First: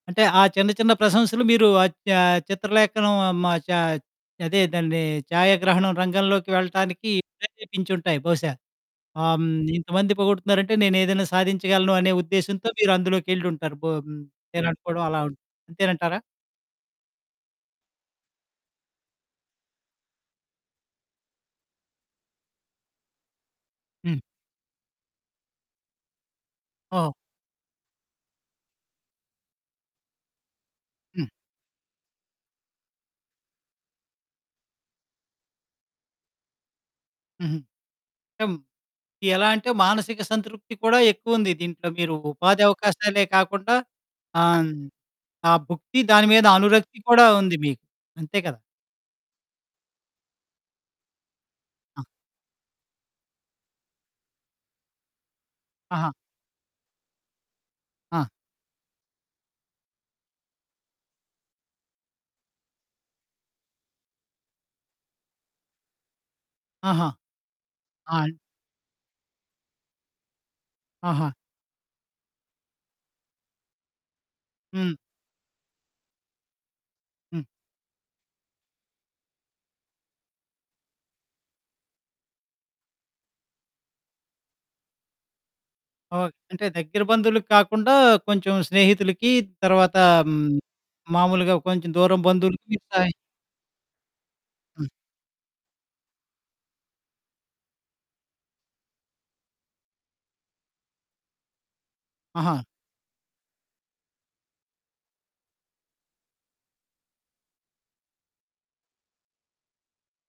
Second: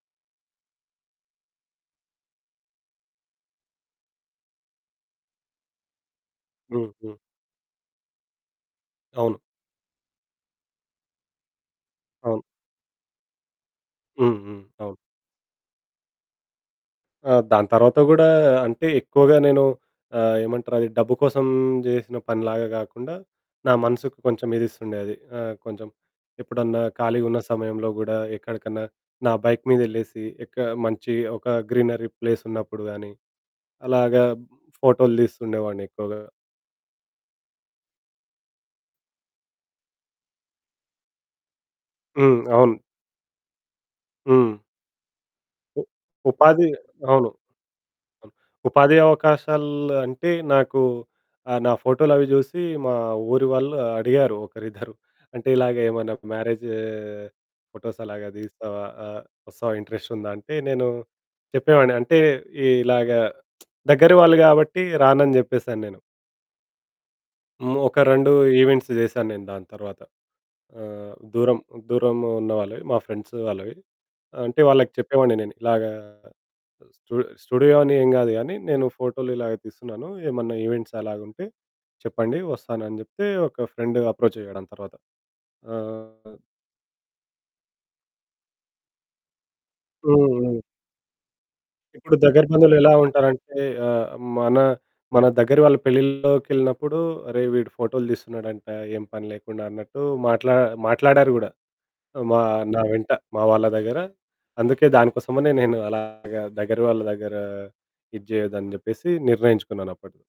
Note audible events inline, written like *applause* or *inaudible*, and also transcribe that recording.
అంటే ఆ చిన్న చిన్న ప్రశంసలు మీరు అద్ ఆహ్, చిత్రలేఖనం మా చ అదే దాన్ని ఛాయాగ్రహణం రంగంలోకి హ్మ్. వెళ్ళటానికి హ్మ్. ప్రెరేపించుంటాయి బహుశా. అవును. ఆహ్, హ్మ్. ఇంతమంది పొగుడుతున్నారంటే నేనేదైనా సాధించగలను అనే అవును. ఉద్దేశ్యంతో మీరందులోకెళ్ళుంటారు బ హ్మ్. హ్మ్. అవును. నేననుకోవడం అలా అంతేనంటారా? ఆహ్, దాని తర్వాత కూడా అంటే ఎక్కువగా నేను ఆహ్, ఏమంటారు అది డబ్బు కోసం జేసిన పనిలాగా గాకుండా, నా మనసుకు హ్మ్. కొంచెం ఇది ఇస్తుండే అది ఆహ్, కొంచెం ఎప్పుడన్నా ఆ! ఖాళీగా ఉన్న సమయంలో గూడా ఎక్కడికన్నా నా బైక్ మీద ఎళ్ళేసి ఒక్క మంచి హ్మ్. ఒక గ్రీనరీ ప్లేస్ ఉన్నప్పుడు గానీ, అలాగా ఫోటోలు తీస్తుండేవాడిని ఎక్కువగా. హుహు. ఆ! ఎలా అంటే మానసిక సంతృప్తి కూడా ఎక్కువుంది, దీంట్లో మీరు హ్మ్. ఉపాధి అవును. అవకాశాలే కాకుండా ఆహ్, హ్మ్. హ్మ్. ఆ ఉ భుక్తి, దాని మీద ఉపాధి అనురక్తి కూడా అవును. ఉంది మీకు అవును. అంతే కదా! ఉపాధి అవకాశాలు అంటే నాకు ఆహ్, నా ఆ! ఫోటోలవి చూసి మా ఊరి వాళ్ళు అడిగారు ఒకరిద్దరు. అంటే ఇలాగ, ఆహా! "ఏమన్నా మ్యారేజు ఫోటోస్ ఆ! అలాగా తీస్తావా? వస్తావా? ఇంట్రెస్ట్ ఉందా?" అంటే నేను చెప్పేవాడిని అంటే ఈ ఇలాగ *smacks lips* దగ్గర వాళ్ళు గాబట్టి రానని చెప్పేసానేను. ఆహా! ఒక ఆ! రెండు ఈవెంట్సు చేశాను నేను దాని తర్వాత. ఆహ్, ఆహా! దూరం, దూరం ఉన్న వాళ్ళవి మా ఫ్రెండ్సు వాళ్ళవి. అంటే వాళ్ళకి హ్మ్. చెప్పేవాడిని నేను ఇలాగా స్టు హ్మ్. స్టూడియో అని ఏం గాదు గానీ, నేను ఫోటోలు ఇలాగా తీస్తున్నాను. ఏమన్నా ఈవెంట్స్ అలాగుంటే చెప్పండి, వస్తానని చెప్తే, ఒక ఫ్రెండ్ అప్రోచ్ అయ్యాడు. దాని తర్వాత ఓహ్! ఆహ్ అంటే దగ్గర బంధువులకి కాకుండా కొంచెం స్నేహితులకి తరువాత హ్మ్. హ్మ్. హ్మ్. మాములుగా కొంచెం ఇప్పుడు దూరం దగ్గర బంధువులు బంధువులకి ఎలా సాయం ఉంటారంటే ఆహ్, మన హ్మ్. మన దగ్గర వాళ్ళ పెళ్లిల్లోకెళ్ళినప్పుడు, "అరేయ్ వీడు ఫోటోలు తీస్తున్నాడంట ఏ పని లేకుండా" అన్నట్టు మాట్లా మాట్లాడారు గూడా. మా ఆహా! నా వెంట మా వాళ్ళ దగ్గర. అందుకే దానికోసమనే నేను అలాగా దగ్గర వాళ్ళ దగ్గర ఇది జేయద్దని జెప్పేసి నిర్ణయించుకున్నానప్పుడు.